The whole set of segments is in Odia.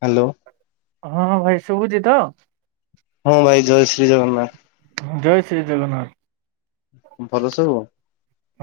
ହ୍ୟାଲୋ। ହଁ ଭାଇ ଶୁଭୁଛି ତ? ହଁ ଭାଇ ଜୟ ଶ୍ରୀ ଜଗନ୍ନାଥ। ଜୟ ଶ୍ରୀ ଜଗନ୍ନାଥ। ଭଲ ସବୁ।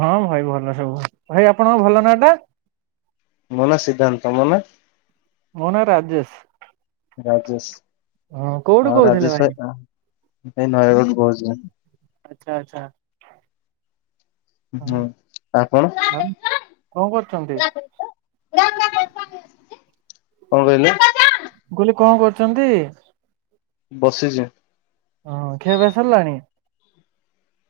ହଁ ଭାଇ ଭଲ ସବୁ ଭାଇ ଆପଣଙ୍କ ଭଲ ନାଁ ଟା? ମୋନା ସିଦ୍ଧାନ୍ତ। ତମ ନାଁ? ମୋ ନାଁ ରାଜେଶ। ହଁ ରାଜେଶ କୋଉଠୁ ଆଉ କହୁଥିଲେ ଭାଇ ରାଜେଶ ଭ ଭାଇନାଁ ନୟାଗଡ଼ରୁ କହୁଛି। ଆଛା ଆଛା। ଆପଣ ଆଉ କଣ କଣ କରୁଛନ୍ତି କହିଲେ? କହିଲି କଣ କରୁଛନ୍ତି? ବସିଛି। ଖିଆ ପିଆ ସରିଲାଣି।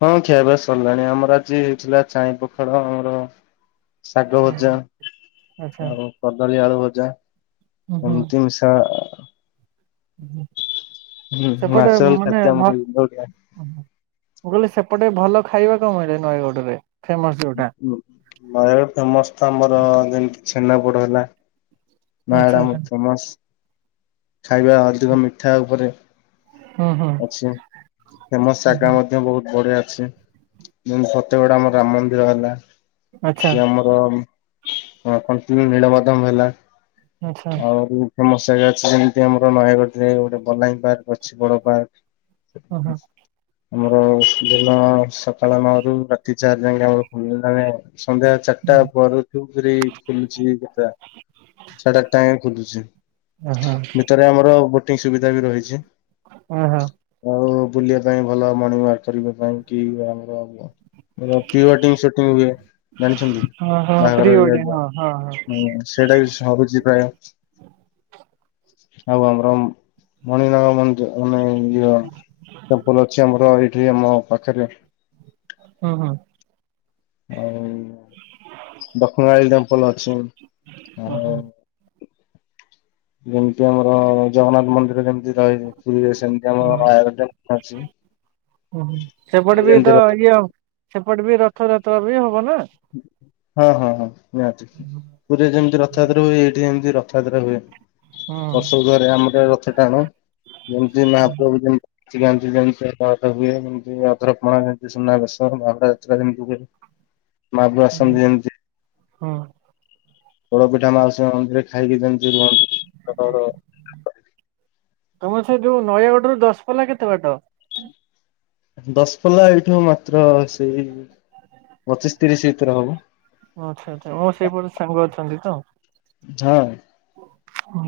ହଁ ଖିଆ ପିଆ ସରିଲାଣି ଆମର ଆଜି ହେଇଥିଲା ଚାଇ ପଖାଳ ଆମର ଶାଗ ଭଜା ଆଚ୍ଛା ଆଉ କଦଳୀ ଆଳୁ ଭଜା ହୁଁ ଏମିତି ମିଶା [inaudible] ମାସ ସେପଟେ ମାସ ମାନେ ଏକ୍ଜାମ ଭ ଦେଇ ହଉଥିଲା। ମୁଁ କହିଲି ସେପଟେ ଭଲ ଖାଇବା କଣ ମିଳେ ନୟାଗଡ଼ରେ ଫେମସ ଯୋଉଟା? ନାଇଁ ଫେମସ ଟା ମୋର ଯେମିତି ଛେନାପୋଡ ହେଲା। ଆଚ୍ଛା ମ୍ୟାଡାମ ଆଚ୍ଛା ଫେମସ୍ ଖାଇବା ଅଧିକ ମିଠା ଉପରେ। ହୁଁ ହୁଁ ଅଛି ଫେମସ ଶାଗା। ମଧ୍ୟ ବହୁତ ବଢିଆ ଅଛି ଯେମିତି ଫତେଗଡ ଆମର ରାମ ମନ୍ଦିର ହେଲା। ଆଚ୍ଛା ଯୋଉ ଆମର କଣ୍ଟିଲୋ ନୀଳମାଧବ ହେଲା ଆଚ୍ଛା ଆହୁରି। ଫେମସ ଜାଗା ଅଛି ଯେମିତି ଆମର ନୟାଗଡ଼ରେ ଗୋଟେ ବଲାଙ୍ଗୀ ପାର୍କ ଅଛି ବଡ ଓହୋ ପାର୍କ। ଆମର ଦିନ ସକାଳ ନଅରୁ ରାତି ଚାରି ଯାକେ ଆମର ଖୋଲିଲାଣି। ସନ୍ଧ୍ୟା ଚାରିଟା ପର ଠୁରି ଖୋଲୁଛି ହେଟା। ସାଢେ ଆଠଟା ଆଏ ଖୋଲୁଛି ଓହୋ ଭିତରେ ଆମର ବୋଟିଂ ସୁବିଧା ବି ରହିଛି। ଅ ହଁ- ଆଉ ବୁଲିବା ପାଇଁ ଭଲ ମର୍ଣ୍ଣିଂ ୱାର୍କ କରିବା ପାଇଁ କି ଆମର ରଫି ୱେଟିବି ସେଠି ହୁଏ ଜାଣିଛନ୍ତି ଓହୋ ପ୍ରି ବାହାଘର ଇଏ। ୱେଡିଙ୍ଗ ଦ ହଁ ହଁ ହଁ ହୁଁ ସେଇଟା ବି ସରୁଛି ପ୍ରାୟ ଆଉ ଆମରମ ମଣିନାଗ ବନ୍ଧ। ମାନେ ଇଏ ଡମକଳ ଅଛି ଆମର ଏଇଠି ଆମ ପାଖରେ। ହଁ ହଁ। ଆଉ ଦକ୍ଷିଣକାଳୀ ଟେମ୍ପଲୁ ଅଛି ଆଉ। ଓହୋ ଯେମିତି ଆମର ଜଗନ୍ନାଥ ମନ୍ଦିର ଯେମିତି ରହିଛି ପୁରୀରେ ସେମି ହୁଁ ଓହୋ ପୁରୀରେ ସେପଟେ ବି ଯେମିତି ତ ରଥ ଇଏ ସେପଟେ ବି ରଥଯାତ୍ର ବି ହବ ନା। ହଁ ହଁ ହଁ ନିହାତି ପୁରିରେ ଯେମିତି ରଥଯାତ୍ରା ହୁଏ ଏଇଠି ସେମିତି ରଥଯାତ୍ରା ହୁଏ। ହଁ ବର୍ଷକୁ ଥରେ ଆମର ରଥ ଟାଣୁ। ଯେମିତି ମହାପ୍ରଭୁ ଯେମିତି ଲୁଚି ଯାଆନ୍ତି ସେମିତି ଆଉ। ଯେମିତି ଅଧରପଣା ଯେମତି ସୁନାବେେଶ ବାହୁଡା ଯାତ୍ରା ଯେମିତି ହୁଏ। ମାହାପ୍ରଭୁ ଆସନ୍ତି ଯେମିତି। ହଁ ପୋଡ ପିଠା ମାଉସୀ ମା ମନ୍ଦିରେ ଖାଇକି ଯେମିତି ରୁହନ୍ତୁ। ତମର ସେ ଯୋଉ ନୟାଗଡ଼ରୁ ଦଶପଲା କେତେ ବାଟ? ଦଶପଲା ଏଇଠୁ ମାତ୍ର ସେଇ ପଚିଶ ତିରିଶ ଭିତରେ ହବ। ଆଚ୍ଛା ଆଚ୍ଛା ମୋର ସେଇପଟେ ସାଙ୍ଗ ଅଛନ୍ତି ତ। [unintelligible] ଅଁ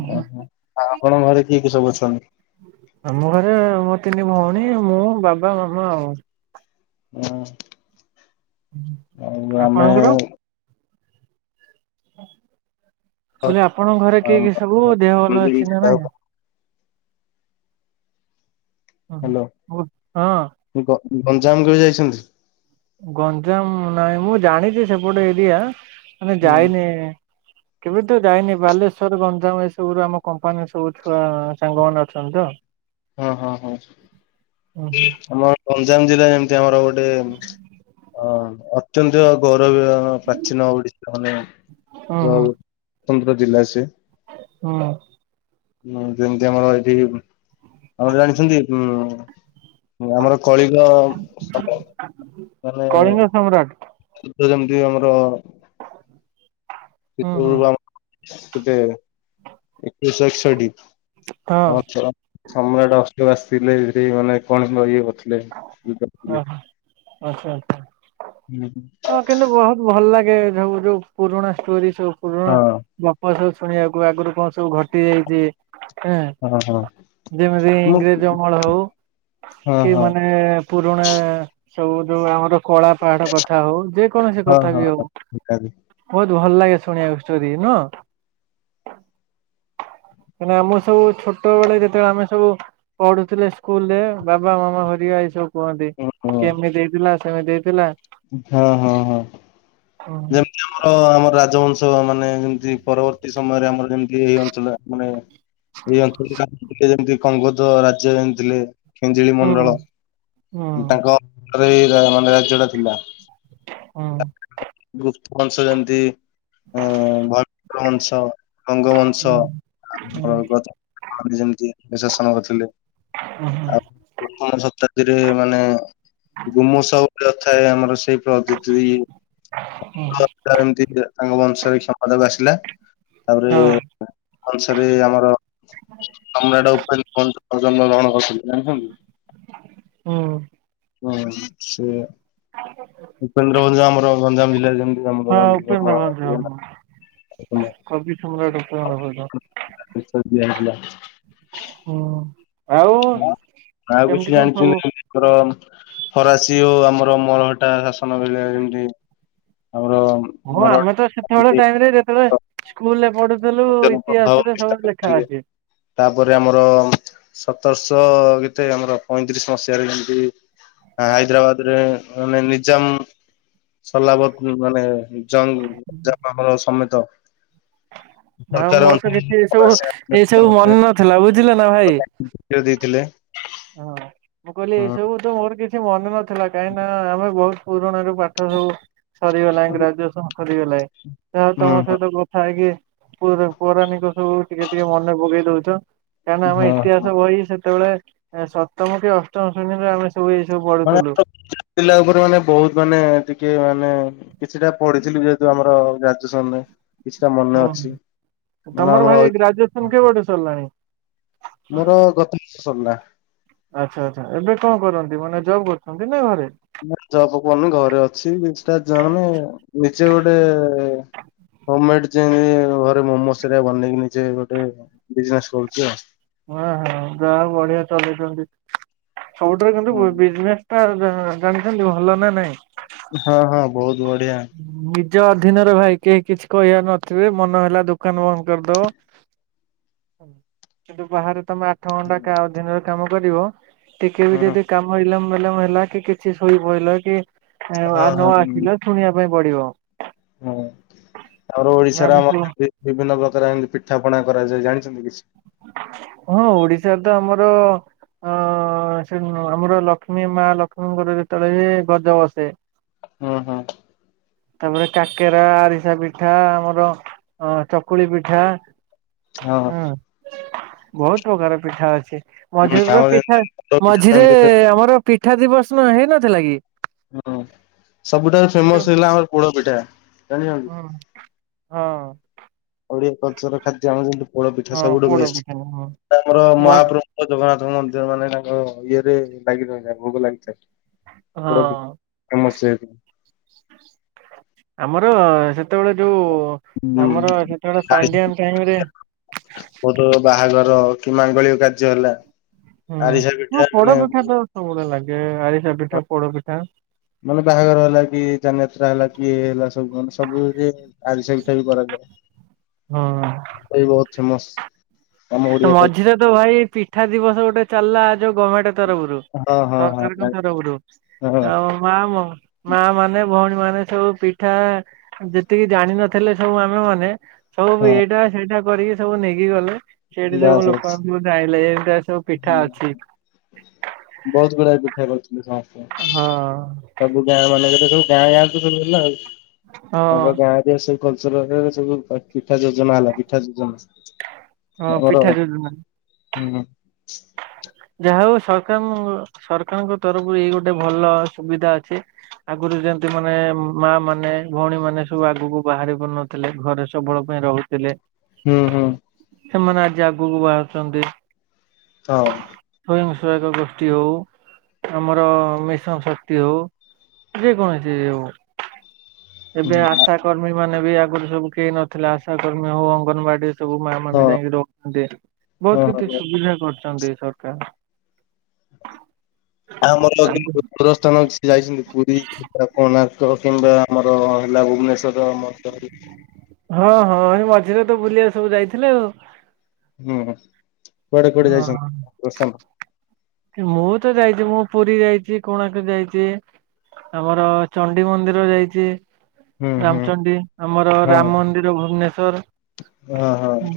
ହୋ ଆ ଆପଣଙ୍କ ଘରେ କିଏ କିଏ ସବୁ ଅଛନ୍ତି? ଆମ ଘରେ ମୋ ତିନି ଭଉଣୀ ମୁଁ ବାବା ମାମା ଆଉ। ଉଁ। ଆଉ ଆମେ ଆପଣଙ୍କର? ମୁଁ କହିଲି ଆପଣଙ୍କ ଘରେ କିଏ କିଏ ସବୁ ଦେହ ଭଲ ଅଛି ନା ହ୍ୟାଲୋ ନାଇଁ? ଉଁ ହୁଁ ବୋହୁତ୍ ହଁ। ଗ-ଗଞ୍ଜାମ କେବେ ଯାଇଛନ୍ତି? ଗଞ୍ଜାମ ନାଇଁ ମୁଁ ଜାଣିଛି ସେପଟେ ଏରିଆ ମାନେ ହଁ ଯାଇନି। କେବେ ତ ଯାଇନି ବାଲେଶ୍ଵର ଗଞ୍ଜାମ ଏସବୁରୁ ଆମ କମ୍ପାନୀ ସବୁ ଛୁଆ ସାଙ୍ଗମାନେ ଅଛନ୍ତି ତ। ଅଁ ହଁ ହଁ ହୁଁ ହୁଁ ଆମ ଗଞ୍ଜାମ ଜିଲ୍ଲାରେ ଏମିତି ଆମର ଗୋଟେ ଉଁ ମ୍ ହଁ ଅତ୍ୟନ୍ତ ଗୌରବିୟ ହଁ ପ୍ରାଚୀନ ଓଡ଼ିଶା ମାନେ ହୁଁ ଯୋଉ ସ୍ୱତନ୍ତ୍ର ଜିଲ୍ଲା ସିଏ। ହଁ। ହୁଁ ଯେମିତି ଆମର ଏଇଠି ଆଉ ଜାଣିଛନ୍ତି ଉଁ ଆମର କଳିଙ୍ଗ ସାମ୍ରାଜ୍ୟ ମାନେ କଳିଙ୍ଗ ସମ୍ରାଟ ଯୁଦ୍ଧ ଯେମିତି ଆମର ହୁଁ ହୁଁ [unintelligible] ଏକୋଇଶ ଏକଷଠି ହଁ ହ ଛ ସମ୍ରାଟ [unintelligible] ଆସିଥିଲେ ସେ ସେଠି ମାନେ କଣ ମରି [unintelligible] ଥିଲେ [unintelligible] କରିଥଲେ ଓହୋ ଆଚ୍ଛା ଆଚ୍ଛା। [unintelligible] ହଁ କିନ୍ତୁ ବୋହୁତ ଭଲ ଲାଗେ ସବୁ ଯୋଉ ପୁରୁଣା ଷ୍ଟୋରି ସବୁ ପୁରୁଣା ହଁ ଗ ପ ସବୁ ଶୁଣିବାକୁ ଆଗରୁ କଣ ସବୁ ଘଟି ଯାଇଛି। ହେଁ ହଁ ହଁ ଯେମିତି ମୁଁ ଇଂରେଜ ଅମଳ ହଉ। ହଁ କି ହଁ ମାନେ ପୁରୁଣା ସବୁ ଯୋଉ ଆମର କଳା ପାହାଡ଼ ପ କଥା ହଉ ଯେ କୌଣସି ହଁ କଥା ବି ହଉ ହଁ ହଁ। ବୋହୁତ ଭଲ ଲାଗେ ଶୁଣିବାକୁ ଷ୍ଟୋରି ନୁହଁ? କାଇଁକି ନା ଆମ ସବୁ ଛୋଟବେଳେ ଯେତେ ଆମେ ସବୁ ପଢ଼ୁଥିଲେ ସ୍କୁଲ ରେ ବାବା ମାମା ହେରିଆ ଏଇ ସବୁ କୁହନ୍ତି କେମିତି ହେଇଥିଲା ସେମିତି ହେଇଥିଲା। ହଁ ହଁ ହଁ ହୁଁ ଯେ ଆମର ଆମର ରାଜବଂଶ ମାନେ ଯେମିତି ପରବର୍ତ୍ତୀ ସମୟରେ ଆମର ଯେମତି ଇଏ ହେଉଥିଲା [unintelligible] ଯେମିତି କଙ୍ଗୋଦ ରାଜ୍ୟ ଯେମି ଥିଲେ। ମନ୍ତ୍ରୀ ହୁଁ ମଣ୍ଡଳ ହୁଁ ତାଙ୍କ [inaudible] ମାନେ ରାଜ୍ୟଟା ଥିଲା। ହଁ। ଗୁପ୍ତ ବଂଶ ଯେମିତି। ହଁ ହଁ ଭ [inaudible] ବଂଶ ଗଙ୍ଗ ବଂଶ ହୁଁ ଆମର ଗଜ [unintelligible] ଯେମିତିକି [unintelligible] ଶାସନ କରୁଥିଲେ। ଅଁ ହଁ। ପ୍ରଥମ ଶତାବ୍ଦୀରେ ମାନେ ଗୁମୁସ [unintelligible] ଗୋଟେ ଥାଏ ଆମର ସେଇ ପ୍ରଦି [unintelligible] ହଁ [unintelligible] ଏମିତି ତାଙ୍କ ବଂଶରେ କ୍ଷମତାକୁ ଆସିଲା ତାପରେ ବଂଶରେ ଆମର ସମ୍ରାଟ ଉପେନ୍ଦ୍ରଭଞ୍ଜ ଜନ୍ମ ଗ୍ରହଣ କରିଥିଲେ ଜାଣିଛନ୍ତି? ହୁଁ। ହଁ ସେୟା। ଆ [unintelligible] ଉପେନ୍ଦ୍ର ଉଞ୍ଜ ଆମର ଗଞ୍ଜାମ ଜିଲ୍ଲାରେ ଯେମିତି ଆମର ହଁ ଉପେନ୍ଦ୍ର ଭଞ୍ଜ କବି ସମ୍ରାଟ ଉପେନ୍ଦ୍ର ଭଞ୍ଜ [unintelligible] ଦିଆହେଇଥିଲା। ହୁଁ ଆଉ ଆଉ କିଛି କେମିତି କଣ ଜାଣିଛନ୍ତି ସବୁ? ଆମର ଫରାସୀ ଓ ଆମର ମଳହଟା ଶାସନ ବେଳେ ଯେମିତି ଆମର ହଁ ମରହଟା ଆମେ ତ ସେତେବେଳେ ଟାଇମରେ ଯେତେବେଳେ ସ୍କୁଲ ରେ ପଢୁଛୁ ଥିଲୁ ଇତିହାସରେ ସବୁ ଲେଖା ଅଛି। ତାପରେ ଆମର ସତରଶହ କେତେ ଆମର ପଇଁତିରିଶ ମସିହାରେ ଯେମତି ହାଇଦ୍ରାବାଦ ରେ ମାନେ ନିଜାମ ସଲାବତ ମାନେ ଜଙ୍ଗ ଜାପରଙ୍କ ସମେତ ହଁ ସରକାର ମୋର ତ କିଛି ଏ ଅନୁଦାନ ସବୁ ରାଶି ଏସବୁ ମନେ ନଥିଲା ବୁଝିଲ ନା ଭାଇ। ଦେଇଥିଲେ। ହଁ ମୁଁ କହିଲି ହଁ। ଏଇସବୁ ତ ମୋର କିଛି ମନେ ନଥିଲା କାହିଁକି ନା ଆମେ ବହୁତ ପୁରୁଣା ପାଠ ସବୁ ସରିଗଲାଣି ହୁଁ ଗ୍ରାଜୁଏସନ ସରିଗଲାଣି ଯାହା ହଉ ହଁ ତମ ହଁ। ସହିତ ଗପି ଥାଇ କି ପୌର ପୌରାଣିକ ସବୁ ଟିକେ ଟିକେ ମନେ ପକେଇ ଦଉଛ। କାହିଁକିନା ଆମ ହଁ। ଇତିହାସ ବହି ସେତେବେଳେ ସପ୍ତମ କି ଅଷ୍ଟମ ଶ୍ରେଣୀରେ ଆମେ ସବୁ ଏଇ ସବୁ ମାନେ ପଢୁଥିଲୁ। ଆମର ପିଲା ଉପରେ ମାନେ ବହୁତ ମାନେ ଟିକେ ମାନେ କିଛିଟା ପଢିଥିଲି ଯେହେତୁ ଆମର ଗ୍ରାଜୁଏସନ ରେ ହୁଁ ତମର ଆମର ଭାଇ ଗ୍ରାଜୁଏସନ କେବେ ଠୁ ସରିଲାଣି? ମୋର ଗତବର୍ଷ ସରିଲା। ଆଚ୍ଛା ଆଚ୍ଛା ଏବେ କଣ କରନ୍ତି ମାନେ ଜବ୍ କରୁଛନ୍ତି ନା ଘରେ? ନା ଜବ କରିନି ଘରେ ଅଛି। ନିଜେ ଗୋଟେ ହୋମ୍ ମେଡ୍ ଯ ଘରେ ମୋମୋ ସେଟା ବନେଇକି ନିଜେ ଗୋଟେ ବିଜନେସ୍ କରୁଛି ଆଉ। ହ ହ ଯାହା ହୋଉ ବଢିଆ ଚଲେଇଛନ୍ତି। ସବୁଠାରୁ କିନ୍ତୁ ବି ବିଜନେସ୍ ଟା ଜାଣିଛନ୍ତି ଭଲ ନା ନାଇଁ? ହଁ ହଁ ବହୁତ ବଢ଼ିଆ। ନିଜ ଅଧୀନରେ ଭାଇ କେହି କିଛି କହିବାର ନଥିବେ ମନ ହେଲା ଦୋକାନ ବନ୍ଦ କରିଦବ। କିନ୍ତୁ ବାହାରେ ତମେ ଆଠ ଘଣ୍ଟା କା ଅଧିନରେ କାମ କରିବ ଟିକେ ହଁ ବି ହଁ। ଯଦି କାମ ଇଲମ୍ ମିଲମ୍ ହେଲା କି କିଛି ଶୋଇପଡ଼ିଲ କି ନ ଆସିଲ ଶୁଣିବା ପାଇଁ ପଡିବ। ହଁ ଆମର ନା ଓଡିଶାର ଆମେ ସବୁ ଆମର ଯୋଉଠି ବିଭିନ୍ନ ପ୍ରକାର ଏମିତି ପିଠା ପଣା କରାଯାଏ ଜାଣିଛନ୍ତି କିଛି? ହଁ ଓଡିଶା ତ ଆମର ହ ସେ ଆମର ଲକ୍ଷ୍ମୀ ମା ଲକ୍ଷ୍ମୀଙ୍କର ଯେତେବେଳେ ବି ଗଜ ବସେ ହୁଁ ହୁଁ। ତାପରେ କାକେରା ଆରିସା ପିଠା ଆମର ଅ ଚକୁଳି ପିଠା। ହଁ। ହୁଁ ବହୁତ ପ୍ରକାର ପିଠା ଅଛି। ହୁଁ ମଝିରେ ତ ଆମର ପିଠା ଯେମିତି ପୋଡ ପିଠା ମଝିରେ ଏମିତି ହୁଁ ଆମର ପିଠା ଦିବସନ ହେଇନଥିଲା କି? ହୁଁ ସବୁଠାରୁ ଏଇ ଯୋଉ ଫେମସ ହେଇଥିଲା ଆମର ପୋଡ ପିଠା ଜାଣିଛନ୍ତି। ହଁ ହଁ। ଓଡିଆ କଲ୍ଚର ଖାଦ୍ୟ ଆମର ଯେମିତି ପୋଡ ପିଠା ହଁ ସବୁଠୁ ପୋଡ ବେଷ୍ଟ। ପିଠା ହଁ ଆମର ହଁ ମହାପ୍ରଭୁ ଜଗନ୍ନାଥଙ୍କ ମନ୍ଦିର ମାନେ ତାଙ୍କ ଇଏ ରେ ଲାଗି ରହିଥା ଭୋଗ ଲାଗିଥାଏ। ପୋଡ଼ ପି ଫେମସ୍ ସେଇଠି। ଆମର ସେତେବେଳେ ଯୋଉ ହୁଁ ଆମର ସେତେବେଳେ ପାଣ୍ଡିଆନ ଟାଇମରେ ବହୁତ ବାହାଘର କି ମାଙ୍ଗଳିକ କାର୍ଯ୍ୟ ହେଲା ହୁଁ ଆରିସା ପିଠା ହ ପୋଡପିଠା ତ ମାନେ ସବୁବେଳେ ଲାଗେ ଆରିସା ପିଠା ପୋଡପିଠା। ମାନେ ବାହାଘର ହେଲା କି ଯାନଯାତ୍ରା ହେଲା କି ହେଲା ସବୁ ମାନେ ସବୁ ଆରିସା ପିଠା ବି ହଁ କରାଯାଏ। ସେ ବି ବହୁତ ଫେମସ। ମଝିରେ ତ ଭାଇ ପିଠା ଦିବସ ଗୋଟେ ଚାଲିଲା ଯୋଉ ଗମେଣ୍ଟ ତରଫରୁ। ହଁ ହଁ ହଁ ସରକାର କ ଜାଣିଲି ତରଫରୁୁ ହଁ ଆଉ ମା ମ ମା ମାନେ ଭଉଣୀ ମାନେ ସବୁ ପିଠା ଯେତିକି ଜାଣିନଥିଲେ ସବୁ ଆମେ ମାନେ ସବୁ ହଁ ଏଇଟା ସେଇଟା କରିକି ସବୁ ନେଇକି ଗଲେ। ସେଇଟି ସବୁ ବାସ୍ ଲୋକ ବାସ୍ ଆମକୁ ଚାହିଁଲେ ଏମତିଆ ସବୁ ହୁଁ ପିଠା ଅଛି। ହୁଁ। ବହୁତ ଗୁଡାଏ ପିଠା କରୁଥିଲେ ସମସ୍ତେ। ହଁ। ସବୁ ଗାଁ ମାନେଙ୍କରେ ସବୁ ଗାଁ ଗାଆକୁ ସବୁ ହେଲା ଆଉ ହଁ ତାଙ୍କ ଗାଁ ସେଇ କଲଚରରେ ସବୁ ପିଠା ଯୋଜନା ହେଲା ପିଠା ଯୋଜନା। ହଁ ଆମର ପିଠା ହୁଁ। ଯୋଜନା। ଯାହା ହଉ ସରକାର ସରକାରଙ୍କ ତରଫରୁ ଏଇ ଗୋଟେ ଭଲ ସୁବିଧା ଅଛି। ଆଗରୁ ଯେମତି ମାନେ ମା ମାନେ ଭଉଣୀ ମାନେ ସବୁ ଆଗକୁ ବାହାରି ପାରୁନଥିଲେ ଘରେ ସବୁବେଳ ପାଇଁ ରହୁଥିଲେ। ହୁଁ ହୁଁ। ସେମାନେ ଆଜି ଆଗକୁ ବାହାରୁଛନ୍ତି। ହଁ। ସ୍ଵୟଂସହାୟକ ଗୋଷ୍ଠୀ ହଉ ଆମର ମିଶନ ଶକ୍ତି ହଉ। ଯେକୌଣସି ଇଏ ହୋଉ। ଏବେ ଆଶା କର୍ମୀ ମାନେ ବି ଆଗରୁ ସବୁ କେଇ ନଥିଲେ ଆଶା କର୍ମୀ ହଉ ଅଙ୍ଗନବାଡି ସବୁ ମା ମାନେ ହଁ ଯାଇକି ରହୁଛନ୍ତି ହଁ ବହୁତ କିଛି ହଁ। ସୁବିଧା କରଛନ୍ତି। ସରକାର। ଆ ଆମର ଆଗ [unintelligible] ଦୂରସ୍ଥାନ ଯାଇଛନ୍ତି ପୁରୀ। କୋଣାର୍କ କିମ୍ବା ଆମର ହେଲା ଭୁବନେଶ୍ୱର ମନ୍ଦିର ହଁ ହଁ ହେ ମଝିରେ ତ ବୁଲିଆ ସବୁ ଯାଇଥିଲେ ଆଉ। ହୁଁ ହୁଁ କୁଆଡେ କୁଆଡେ ଯାଇଛନ୍ତି, ହଁ [unintelligible] ମୁଁ ତ ଯାଇଚି ମୁଁ ପୁରୀ ଯାଇଛି କୋଣାର୍କ ଯାଇଚି। ଆମର ଚଣ୍ଡି ମନ୍ଦିର ଯାଇଚି। ହୁଁ ହୁଁ ରାମଚଣ୍ଡୀ ଆମର ହଁ ରାମ ମନ୍ଦିର ଭୁବନେଶ୍ଵର। ହଁ ହଁ ହୁଁ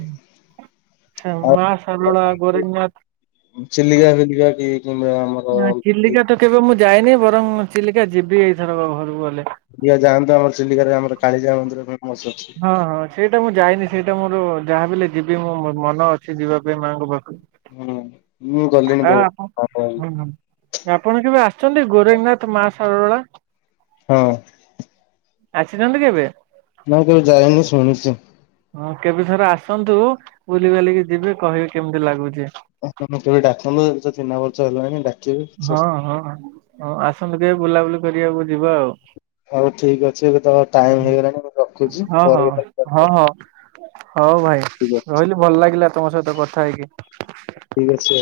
ସେ ଆଉ ମା ସାଲୋଳା ଗୋରଙ୍ଗନାଥ। ଚିଲିକା ଫିଲିକା କି କି ଆମର ନା ଚିଲିକା ତ କେବେ ମୁଁ ଯାଇନି ବରଂ ଚିଲିକା ଯିବି ଏଇଥରକ ଘରକୁ ଗଲେ। ଚିଲ୍ଲିକା ଯାଆନ୍ତୁ ଆମର ଚିଲିକାରେ ଆମର କାଳିଜାଇ ମନ୍ଦିର ଫେମସ ଅଛି। ହଁ ହଁ ସେଇଟା ମୁଁ ଯାଇନି ସେଇଟା ମୋର ଯାହା ବି ହେଲେ ଯିବି ମୁଁ ମନ ଅଛି ଯିବା ପାଇଁ ମାଙ୍କ ପାଖ ହୁଁ ମୁଁ ଗଲିଣି ଆପଣ ବହୁତ [unintelligible] ହୁଁ ହୁଁ ଆପଣ କେବେ ଆସିଛନ୍ତି ଗୋରେଙ୍ଗୀନାଥ ମା ସାରଳା। ହଁ। ଆସିଚନ୍ତି କେବେ? ନା କେବେ ଯାଇନି ଶୁଣିଚି। ହଁ କେବେ ଥରେ ଆସନ୍ତୁ ବୁଲି ବାଲିକି ଯିବେ କହିବେ କେମିତି ଲାଗୁଚି। ତମେ କେବେ ଡାକନୁଏବେ ତ ଚିହ୍ନା ପର୍ଚ ହେଲାଣି ଡାକିବେ କିଛି ଅସୁବିଧା ହଁ ହଁ। ହଁ ଆସନ୍ତୁ କେବେ ବୁଲାବୁଲି କରିବାକୁ ଯିବା ଆଉ। ହଉ ଠିକ ଅଛି, ଏବେ ତ ଟାଇମ ହେଇଗଲାଣି ମୁଁ ରଖୁଛି ହଁ ହଁ ପରେ କେତଲେ ହଁ ହଁ ହଉ ଭାଇ ଠିକ ଅଛି। ରହିଲି ଭଲ ଲାଗିଲା ତମ ସହିତ କଥା ହେଇକି। ଠିକ୍ ଅଛି।